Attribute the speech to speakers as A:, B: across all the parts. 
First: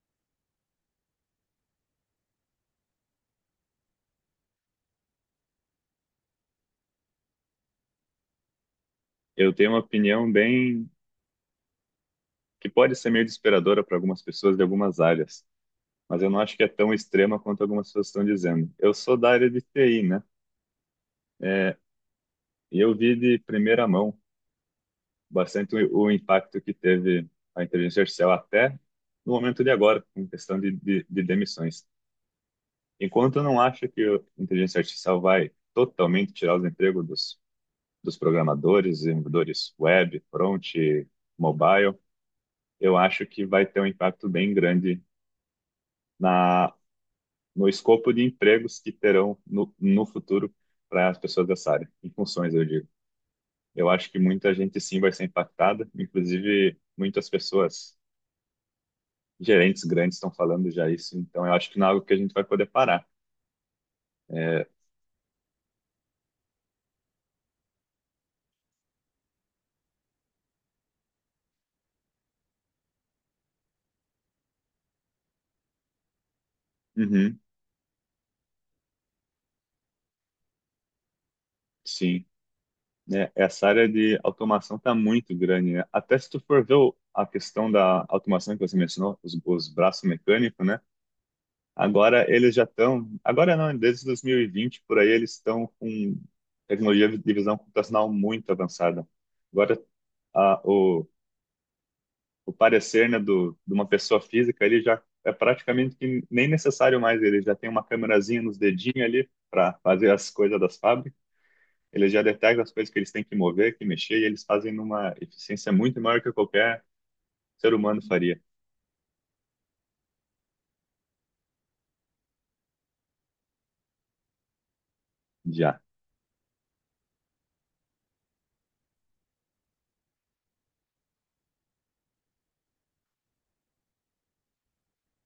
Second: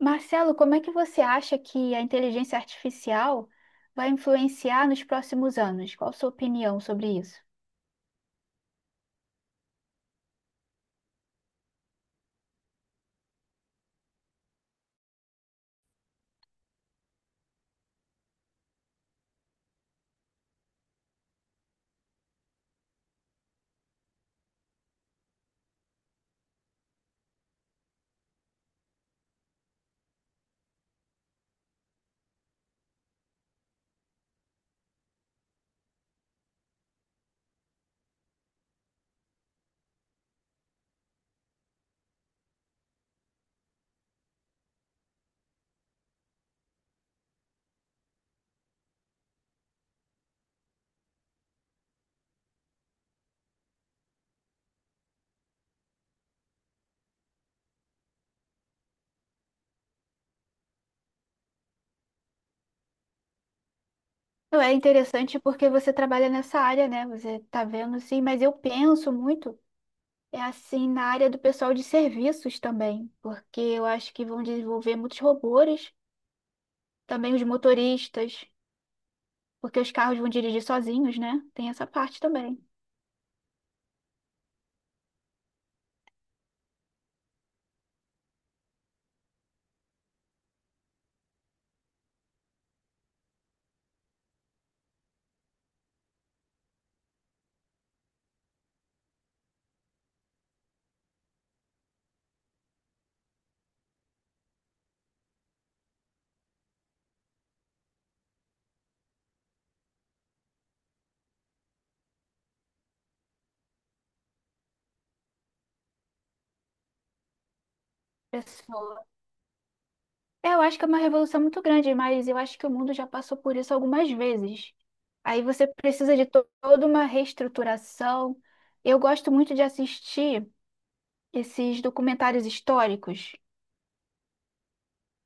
A: Marcelo, como é que você acha que a inteligência artificial vai influenciar nos próximos anos? Qual a sua opinião sobre isso?
B: Eu tenho uma opinião bem que pode ser meio desesperadora para algumas pessoas de algumas áreas, mas eu não acho que é tão extrema quanto algumas pessoas estão dizendo. Eu sou da área de TI, né? É, e eu vi de primeira mão bastante o impacto que teve a inteligência artificial até no momento de agora, em questão de demissões. Enquanto eu não acho que a inteligência artificial vai totalmente tirar os empregos dos programadores, desenvolvedores web, front, mobile, eu acho que vai ter um impacto bem grande na, no escopo de empregos que terão no futuro para as pessoas dessa área, em funções, eu digo. Eu acho que muita gente sim vai ser impactada, inclusive muitas pessoas, gerentes grandes, estão falando já isso, então eu acho que não é algo que a gente vai poder parar.
A: Não,
B: É,
A: é interessante porque você trabalha nessa área, né? Você está vendo, sim, mas eu penso muito, é assim, na área do pessoal de serviços também, porque eu acho que vão desenvolver muitos robôs, também
B: uhum,
A: os motoristas, porque os carros vão dirigir sozinhos, né? Tem essa parte
B: sim.
A: também.
B: Né? Essa área de automação está muito grande, né? Até se tu for ver a questão da automação que você mencionou, os braços mecânicos, né? Agora eles já estão, agora não, desde 2020 por aí eles estão com tecnologia de visão computacional muito avançada. Agora a- o, o parecer, né, de uma pessoa física, ele já é praticamente que nem necessário mais, ele já tem uma câmerazinha nos dedinhos ali para fazer as coisas das fábricas, ele já detecta as coisas que eles têm que mover, que mexer, e eles fazem numa eficiência muito maior que qualquer ser humano faria
A: Pessoal, é, eu acho que é uma revolução muito grande, mas eu acho que o mundo já passou por isso algumas vezes. Aí você
B: já.
A: precisa de toda uma reestruturação. Eu gosto muito de assistir esses documentários históricos.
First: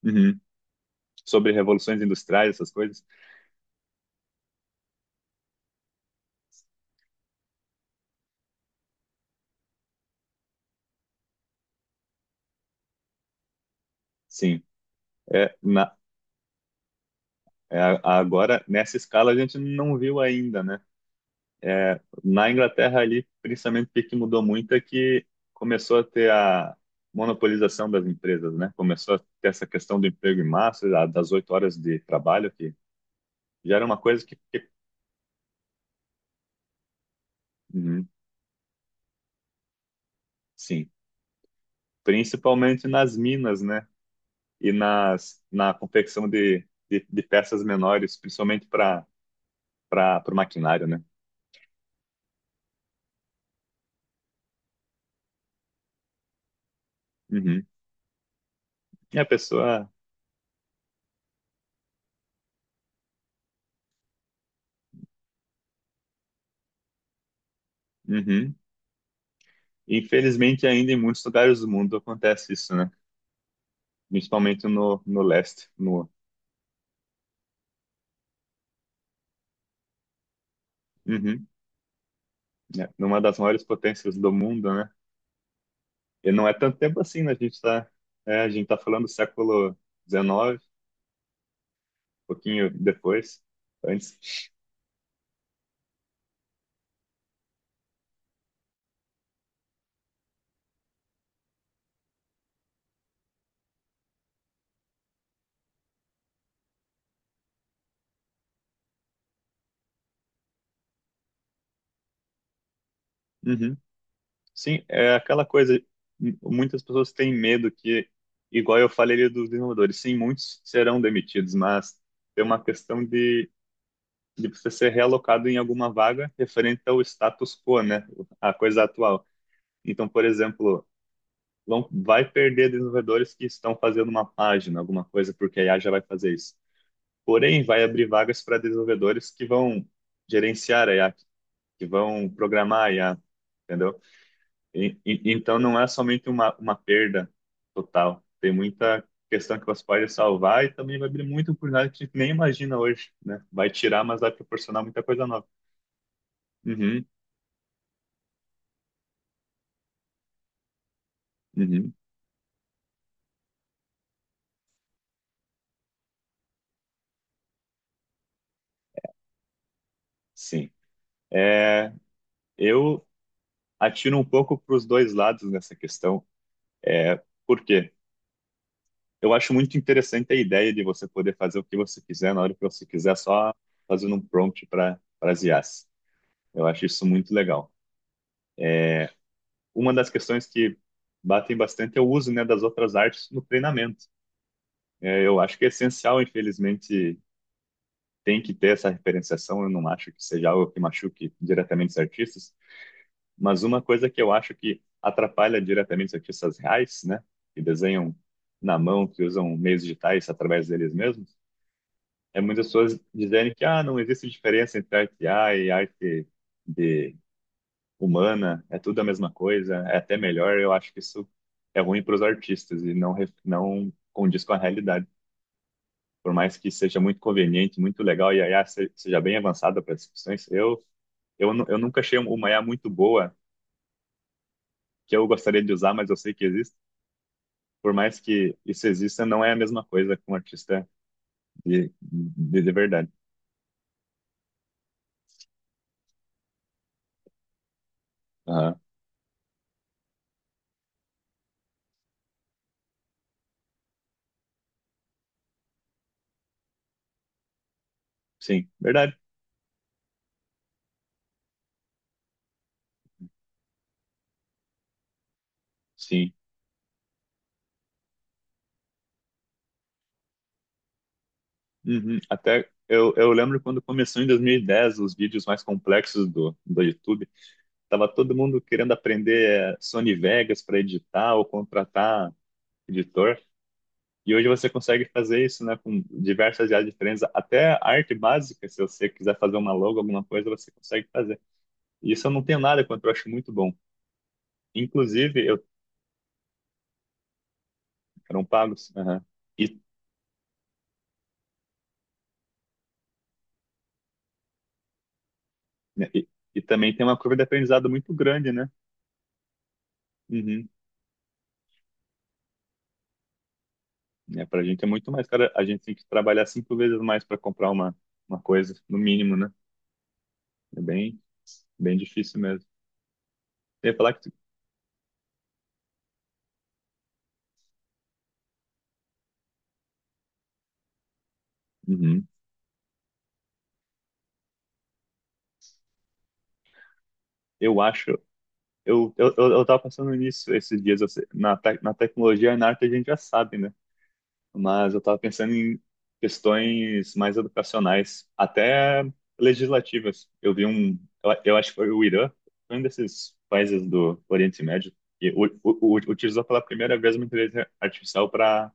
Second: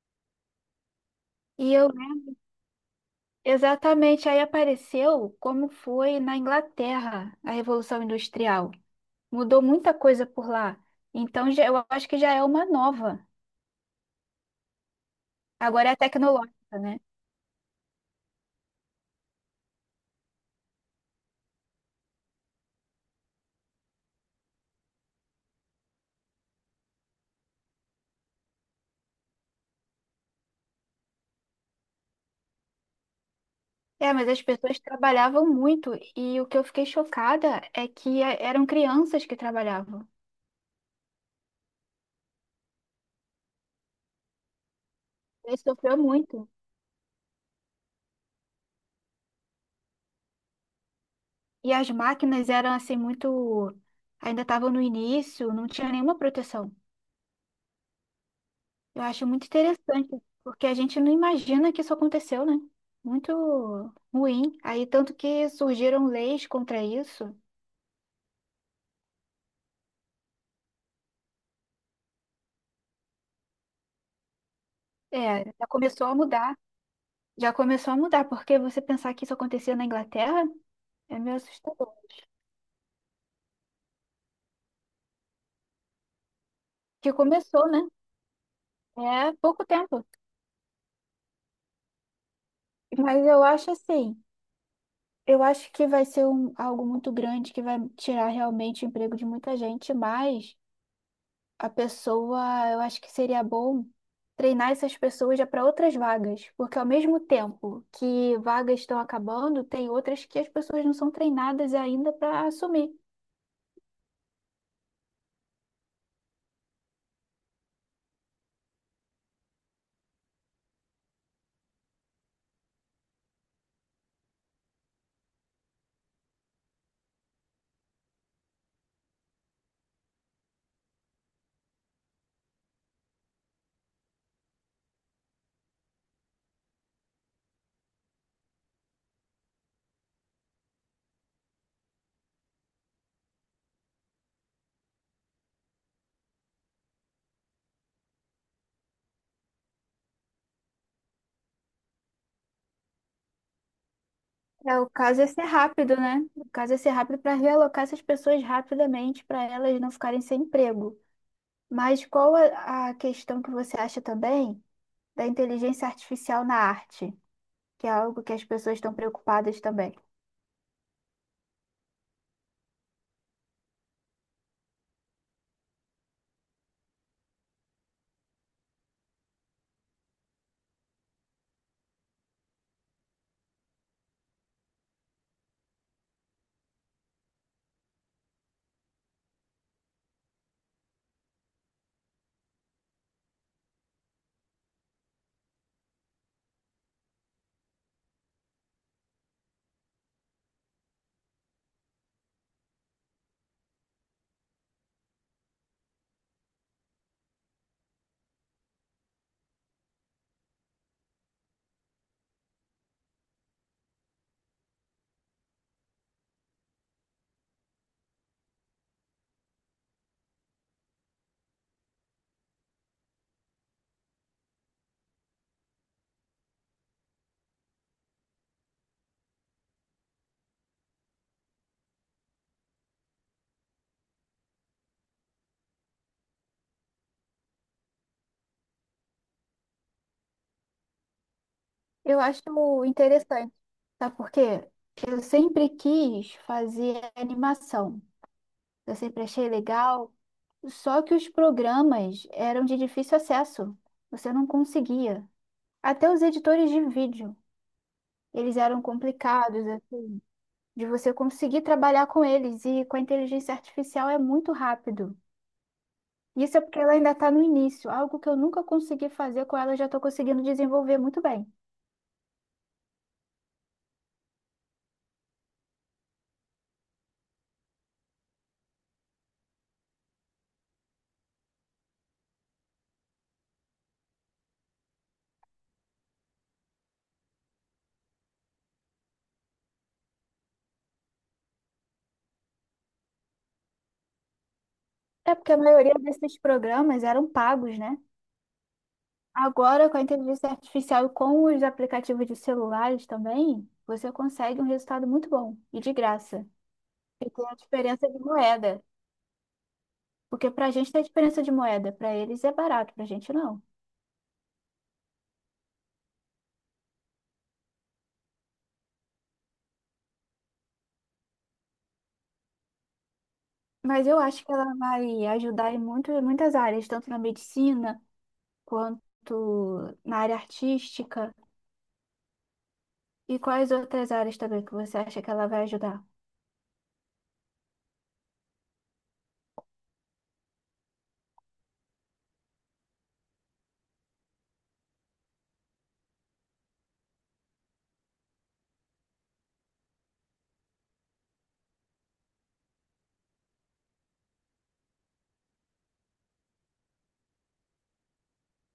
B: Uhum. Sobre
A: E eu,
B: revoluções industriais, essas coisas,
A: exatamente, aí apareceu como foi na Inglaterra a Revolução Industrial. Mudou muita coisa por lá. Então, eu acho que já é uma nova.
B: sim. É,
A: Agora é
B: na,
A: tecnológica, né?
B: Agora, nessa escala, a gente não viu ainda, né? É, na Inglaterra ali, principalmente o que mudou muito é que começou a ter a monopolização das empresas, né? Começou a ter essa questão do emprego em massa, das 8 horas de trabalho, que já era uma
A: É,
B: coisa
A: mas
B: que,
A: as pessoas trabalhavam muito e o que eu fiquei chocada é
B: Uhum.
A: que eram crianças que trabalhavam.
B: Sim, principalmente nas minas, né? E
A: Ele
B: na
A: sofreu
B: confecção
A: muito.
B: de peças menores, principalmente para o maquinário, né?
A: E as máquinas eram assim muito, ainda estavam no início, não tinha nenhuma proteção.
B: Uhum.
A: Eu
B: E a
A: acho muito
B: pessoa.
A: interessante, porque a gente não imagina que isso aconteceu, né? Muito ruim. Aí tanto que surgiram leis contra isso.
B: Uhum. Infelizmente, ainda em muitos lugares do mundo acontece isso, né? Principalmente no
A: É,
B: leste,
A: já começou
B: no,
A: a mudar. Já começou a mudar, porque você pensar que isso acontecia na Inglaterra é meio
B: Uhum,
A: assustador.
B: né? Numa das maiores potências do mundo, né? E não é tanto tempo
A: Que
B: assim, né?
A: começou, né?
B: A gente tá falando do
A: É pouco
B: século
A: tempo.
B: XIX, pouquinho
A: Mas
B: depois,
A: eu acho
B: antes.
A: assim, eu acho que vai ser um, algo muito grande que vai tirar realmente o emprego de muita gente, mas a pessoa, eu acho que seria bom treinar essas pessoas já para outras vagas, porque ao mesmo tempo que vagas estão acabando, tem outras que as pessoas não são treinadas ainda para assumir.
B: Uhum. Sim, é aquela coisa, muitas pessoas têm medo que, igual eu falei ali dos desenvolvedores, sim, muitos serão demitidos, mas tem uma questão de você ser realocado em alguma vaga referente ao status quo, né? A coisa atual. Então, por exemplo, não vai perder desenvolvedores que estão fazendo uma página, alguma coisa, porque a IA já vai fazer isso. Porém, vai abrir vagas para desenvolvedores que vão gerenciar a IA, que vão programar a IA, entendeu? Então, não é somente uma perda total. Tem muita questão que você pode salvar e também vai abrir muita oportunidade que a gente nem imagina hoje, né? Vai tirar, mas vai
A: É,
B: proporcionar
A: o
B: muita
A: caso é
B: coisa
A: ser
B: nova.
A: rápido, né? O caso é ser
B: Uhum.
A: rápido para realocar essas pessoas rapidamente, para elas não ficarem sem emprego.
B: Uhum,
A: Mas qual a questão que você acha também? Da inteligência artificial na arte, que é algo que as pessoas estão preocupadas também.
B: sim. É, eu atiro um pouco para os dois lados nessa questão. Por quê? Eu acho muito interessante a ideia de você poder fazer o que você quiser na hora que você quiser, só fazendo um prompt para as IAs. Eu acho isso muito legal. Uma das questões que batem bastante é o uso, né, das outras artes no treinamento. É, eu acho que é essencial, infelizmente, tem que ter essa referenciação. Eu não acho que seja algo que machuque diretamente os artistas. Mas uma coisa que eu acho que atrapalha diretamente os artistas reais, né, que desenham na mão, que usam meios digitais através deles mesmos, é muitas pessoas dizerem que ah, não existe diferença entre arte A e arte de humana, é tudo a mesma coisa, é até melhor. Eu acho que isso é ruim para os artistas e não condiz com a realidade. Por mais que seja muito conveniente, muito legal e a IA seja bem avançada para as discussões, eu nunca achei uma IA muito boa que eu gostaria de usar, mas eu sei que existe. Por mais que isso exista, não é a mesma coisa com um artista
A: Eu acho
B: de verdade.
A: interessante, sabe por quê? Eu sempre quis fazer animação,
B: Aham.
A: eu sempre achei legal, só que os programas eram de difícil acesso, você não conseguia. Até os editores de vídeo, eles
B: Sim,
A: eram
B: verdade.
A: complicados, assim, de você conseguir trabalhar com eles, e com a inteligência artificial é muito rápido.
B: Sim.
A: Isso é porque ela ainda está no início, algo que eu nunca consegui fazer com ela, eu já estou conseguindo desenvolver muito bem.
B: Uhum. Até eu lembro quando começou em 2010 os vídeos mais complexos do YouTube, tava todo mundo querendo aprender Sony Vegas para editar ou contratar editor. E hoje você consegue fazer isso, né, com diversas áreas diferentes, até arte básica, se você quiser fazer uma logo, alguma coisa, você consegue fazer. E isso eu não tenho nada contra, eu acho muito bom.
A: É
B: Inclusive,
A: porque
B: eu.
A: a maioria desses programas eram pagos, né?
B: Eram pagos. Aham. E,
A: Agora, com a inteligência artificial e com os aplicativos de celulares também, você consegue um resultado muito bom e de
B: né,
A: graça.
B: e também tem uma
A: E
B: curva de
A: tem a
B: aprendizado
A: diferença
B: muito
A: de
B: grande, né?
A: moeda, porque para
B: Uhum.
A: a gente tem a diferença de moeda, para eles é barato, para a gente não.
B: É, para a gente é muito mais cara. A gente tem que trabalhar cinco vezes mais para comprar uma coisa, no mínimo, né? É bem, bem difícil mesmo. Eu ia
A: Mas
B: falar
A: eu
B: que.
A: acho que ela vai ajudar em muito, muitas áreas, tanto na medicina quanto na área artística.
B: Uhum.
A: E quais outras áreas também que você acha que ela vai ajudar?
B: Eu acho. Eu tava pensando nisso esses dias. Eu sei- Na, te- Na tecnologia e na arte a gente já sabe, né? Mas eu estava pensando em questões mais educacionais, até legislativas. Eu vi um, eu acho que foi o Irã, foi um desses países do Oriente Médio, que utilizou pela primeira vez uma inteligência artificial para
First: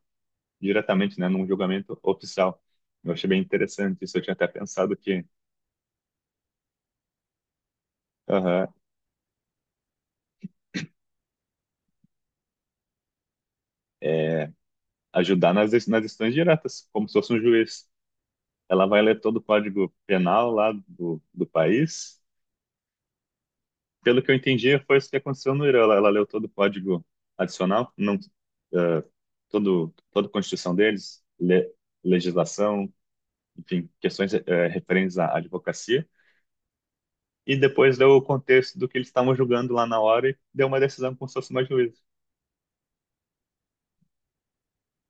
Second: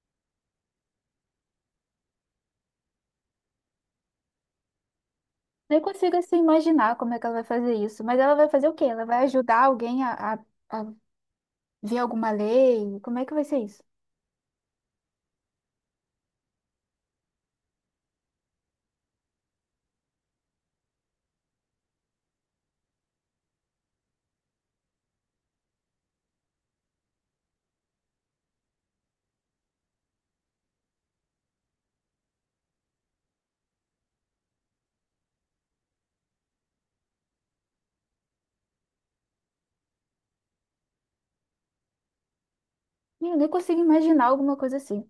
B: diretamente, né, num julgamento oficial. Eu achei bem interessante isso. Eu tinha até pensado que.
A: Nem consigo assim imaginar como é que ela vai fazer isso, mas ela vai
B: Aham.
A: fazer o quê? Ela vai ajudar alguém a ver alguma lei? Como é que vai ser isso?
B: Ajudar nas decisões diretas, como se fosse um juiz. Ela vai ler todo o código penal lá do país pelo que eu entendi, foi isso que aconteceu no Irã. Ela leu todo o código adicional, não, eh, todo, toda a Constituição deles, legislação, enfim, questões referentes à advocacia, e depois deu o contexto do que eles estavam julgando lá na hora e deu uma decisão como se fosse uma juíza.
A: Eu nem consigo imaginar alguma coisa assim.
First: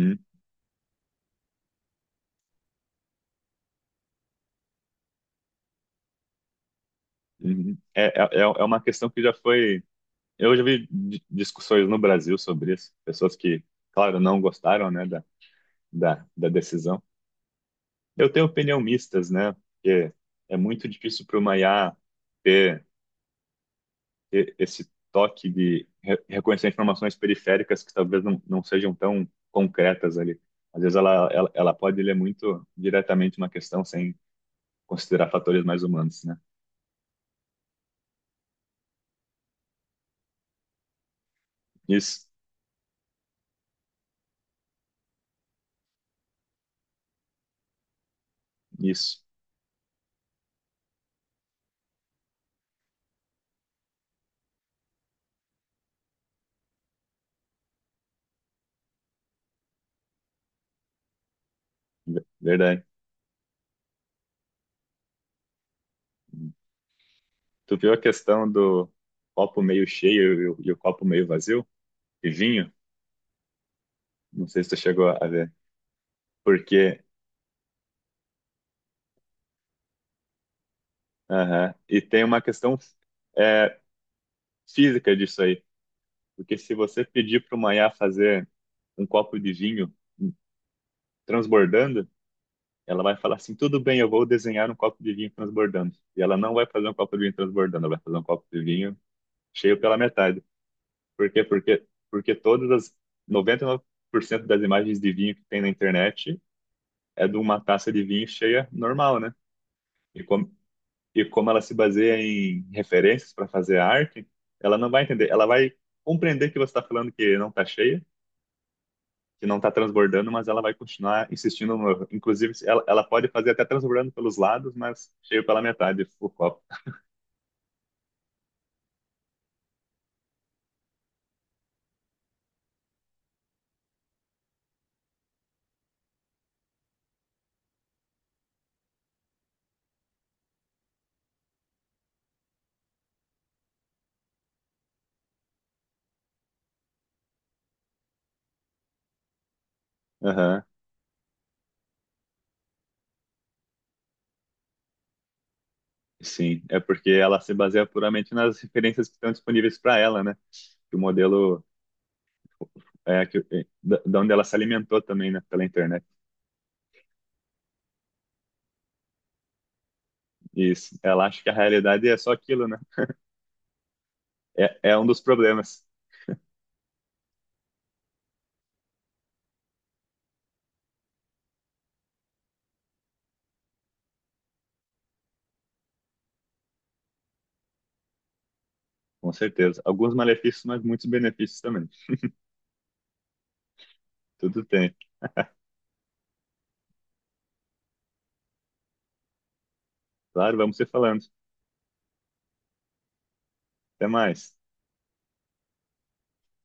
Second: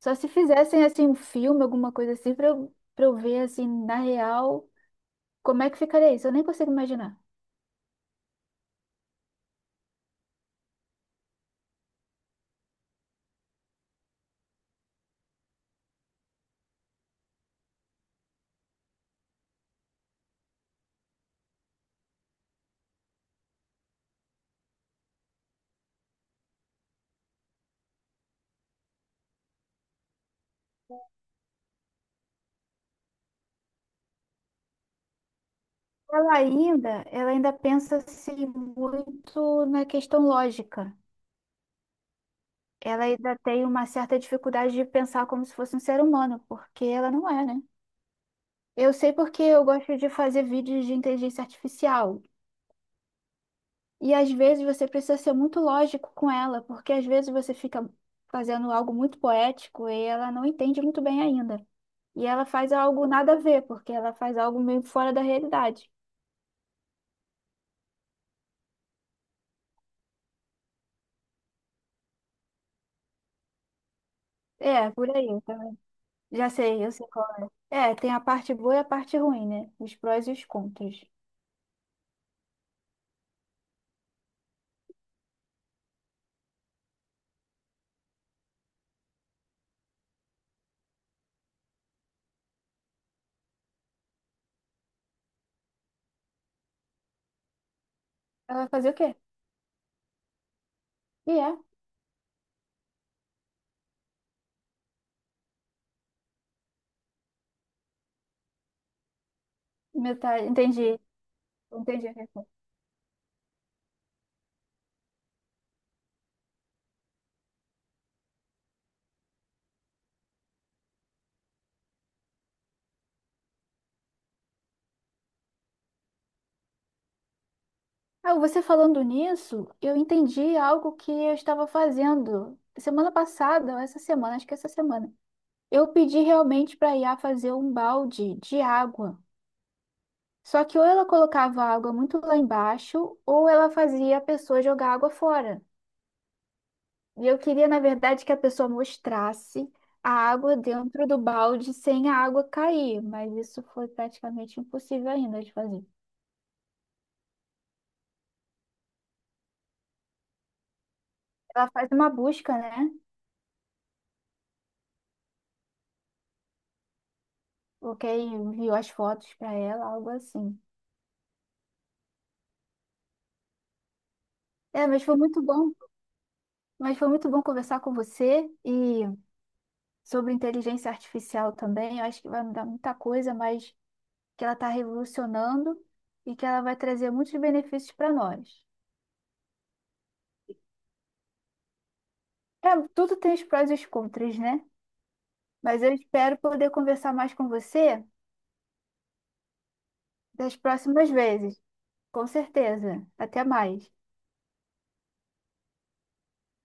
A: Só se fizessem assim um filme, alguma coisa assim, pra eu ver assim na real como é que ficaria isso. Eu nem consigo imaginar.
B: uhum. É uma questão que já foi. Eu já vi discussões no Brasil sobre isso, pessoas que, claro, não gostaram, né, da decisão. Eu tenho opinião mistas, né? Porque é muito difícil para o IA ter, ter esse toque de reconhecer informações periféricas que talvez não sejam tão concretas ali. Às vezes ela pode ler muito diretamente uma questão sem considerar fatores mais humanos, né?
A: Ela ainda pensa assim muito na questão lógica.
B: Isso,
A: Ela ainda tem uma certa dificuldade de pensar como se fosse um ser humano, porque ela não é, né? Eu sei
B: isso,
A: porque eu gosto de fazer vídeos de inteligência artificial. E às vezes você precisa ser muito lógico com ela, porque às vezes você fica fazendo algo muito poético e ela não entende muito bem ainda. E ela faz
B: verdade.
A: algo nada a ver, porque ela faz algo meio fora da realidade.
B: Tu viu a questão do copo meio cheio e o copo meio vazio? E vinho? Não sei se tu
A: É,
B: chegou
A: por
B: a
A: aí.
B: ver.
A: Então, já sei, eu
B: Porque,
A: sei qual. É, é, tem a parte boa e a parte ruim, né? Os prós e os contras.
B: aham. E tem uma questão é, física disso aí. Porque se você pedir para uma Iá fazer um copo de vinho transbordando, ela vai falar assim: tudo bem, eu vou desenhar um copo de vinho transbordando. E ela não vai fazer um copo de vinho transbordando, ela vai fazer um copo
A: Ela
B: de
A: vai fazer o
B: vinho
A: quê?
B: cheio pela metade. Por
A: E
B: quê?
A: é,
B: Porque todas as 99% das imagens de vinho que tem na internet é de uma taça de vinho cheia normal, né? E
A: metade.
B: como,
A: Entendi.
B: e como ela se
A: Entendi.
B: baseia em referências para fazer a arte, ela não vai entender, ela vai compreender que você está falando que não está cheia que não está transbordando, mas ela vai continuar insistindo. No. Inclusive, ela pode fazer até transbordando pelos lados, mas cheio pela metade o copo.
A: Ah, você falando nisso, eu entendi algo que eu estava fazendo semana passada, ou essa semana, acho que é essa semana. Eu pedi realmente para a IA fazer um balde de água. Só que ou ela colocava a água muito lá embaixo, ou ela fazia a pessoa jogar água fora. E eu queria, na verdade, que a pessoa mostrasse a água
B: Aham.
A: dentro do balde sem a água cair, mas isso foi praticamente impossível ainda de fazer.
B: Sim, é porque ela se baseia puramente nas referências que estão disponíveis para ela, né? Que o modelo
A: Ela faz uma busca, né?
B: é que, é, da onde ela se alimentou também, né? Pela internet.
A: Porque enviou as fotos para ela, algo assim.
B: E ela acha que a realidade é só aquilo, né? É,
A: É,
B: é
A: mas
B: um
A: foi
B: dos
A: muito bom,
B: problemas,
A: mas foi muito bom conversar com você e sobre inteligência artificial também. Eu acho que vai mudar muita coisa, mas que ela está revolucionando e que ela vai trazer muitos benefícios para nós.
B: com certeza. Alguns malefícios, mas muitos benefícios também.
A: É, tudo tem os prós e os contras,
B: Tudo
A: né?
B: tem.
A: Mas eu espero poder conversar mais com você das
B: Claro, vamos se
A: próximas
B: falando.
A: vezes. Com certeza. Até mais.
B: Até mais.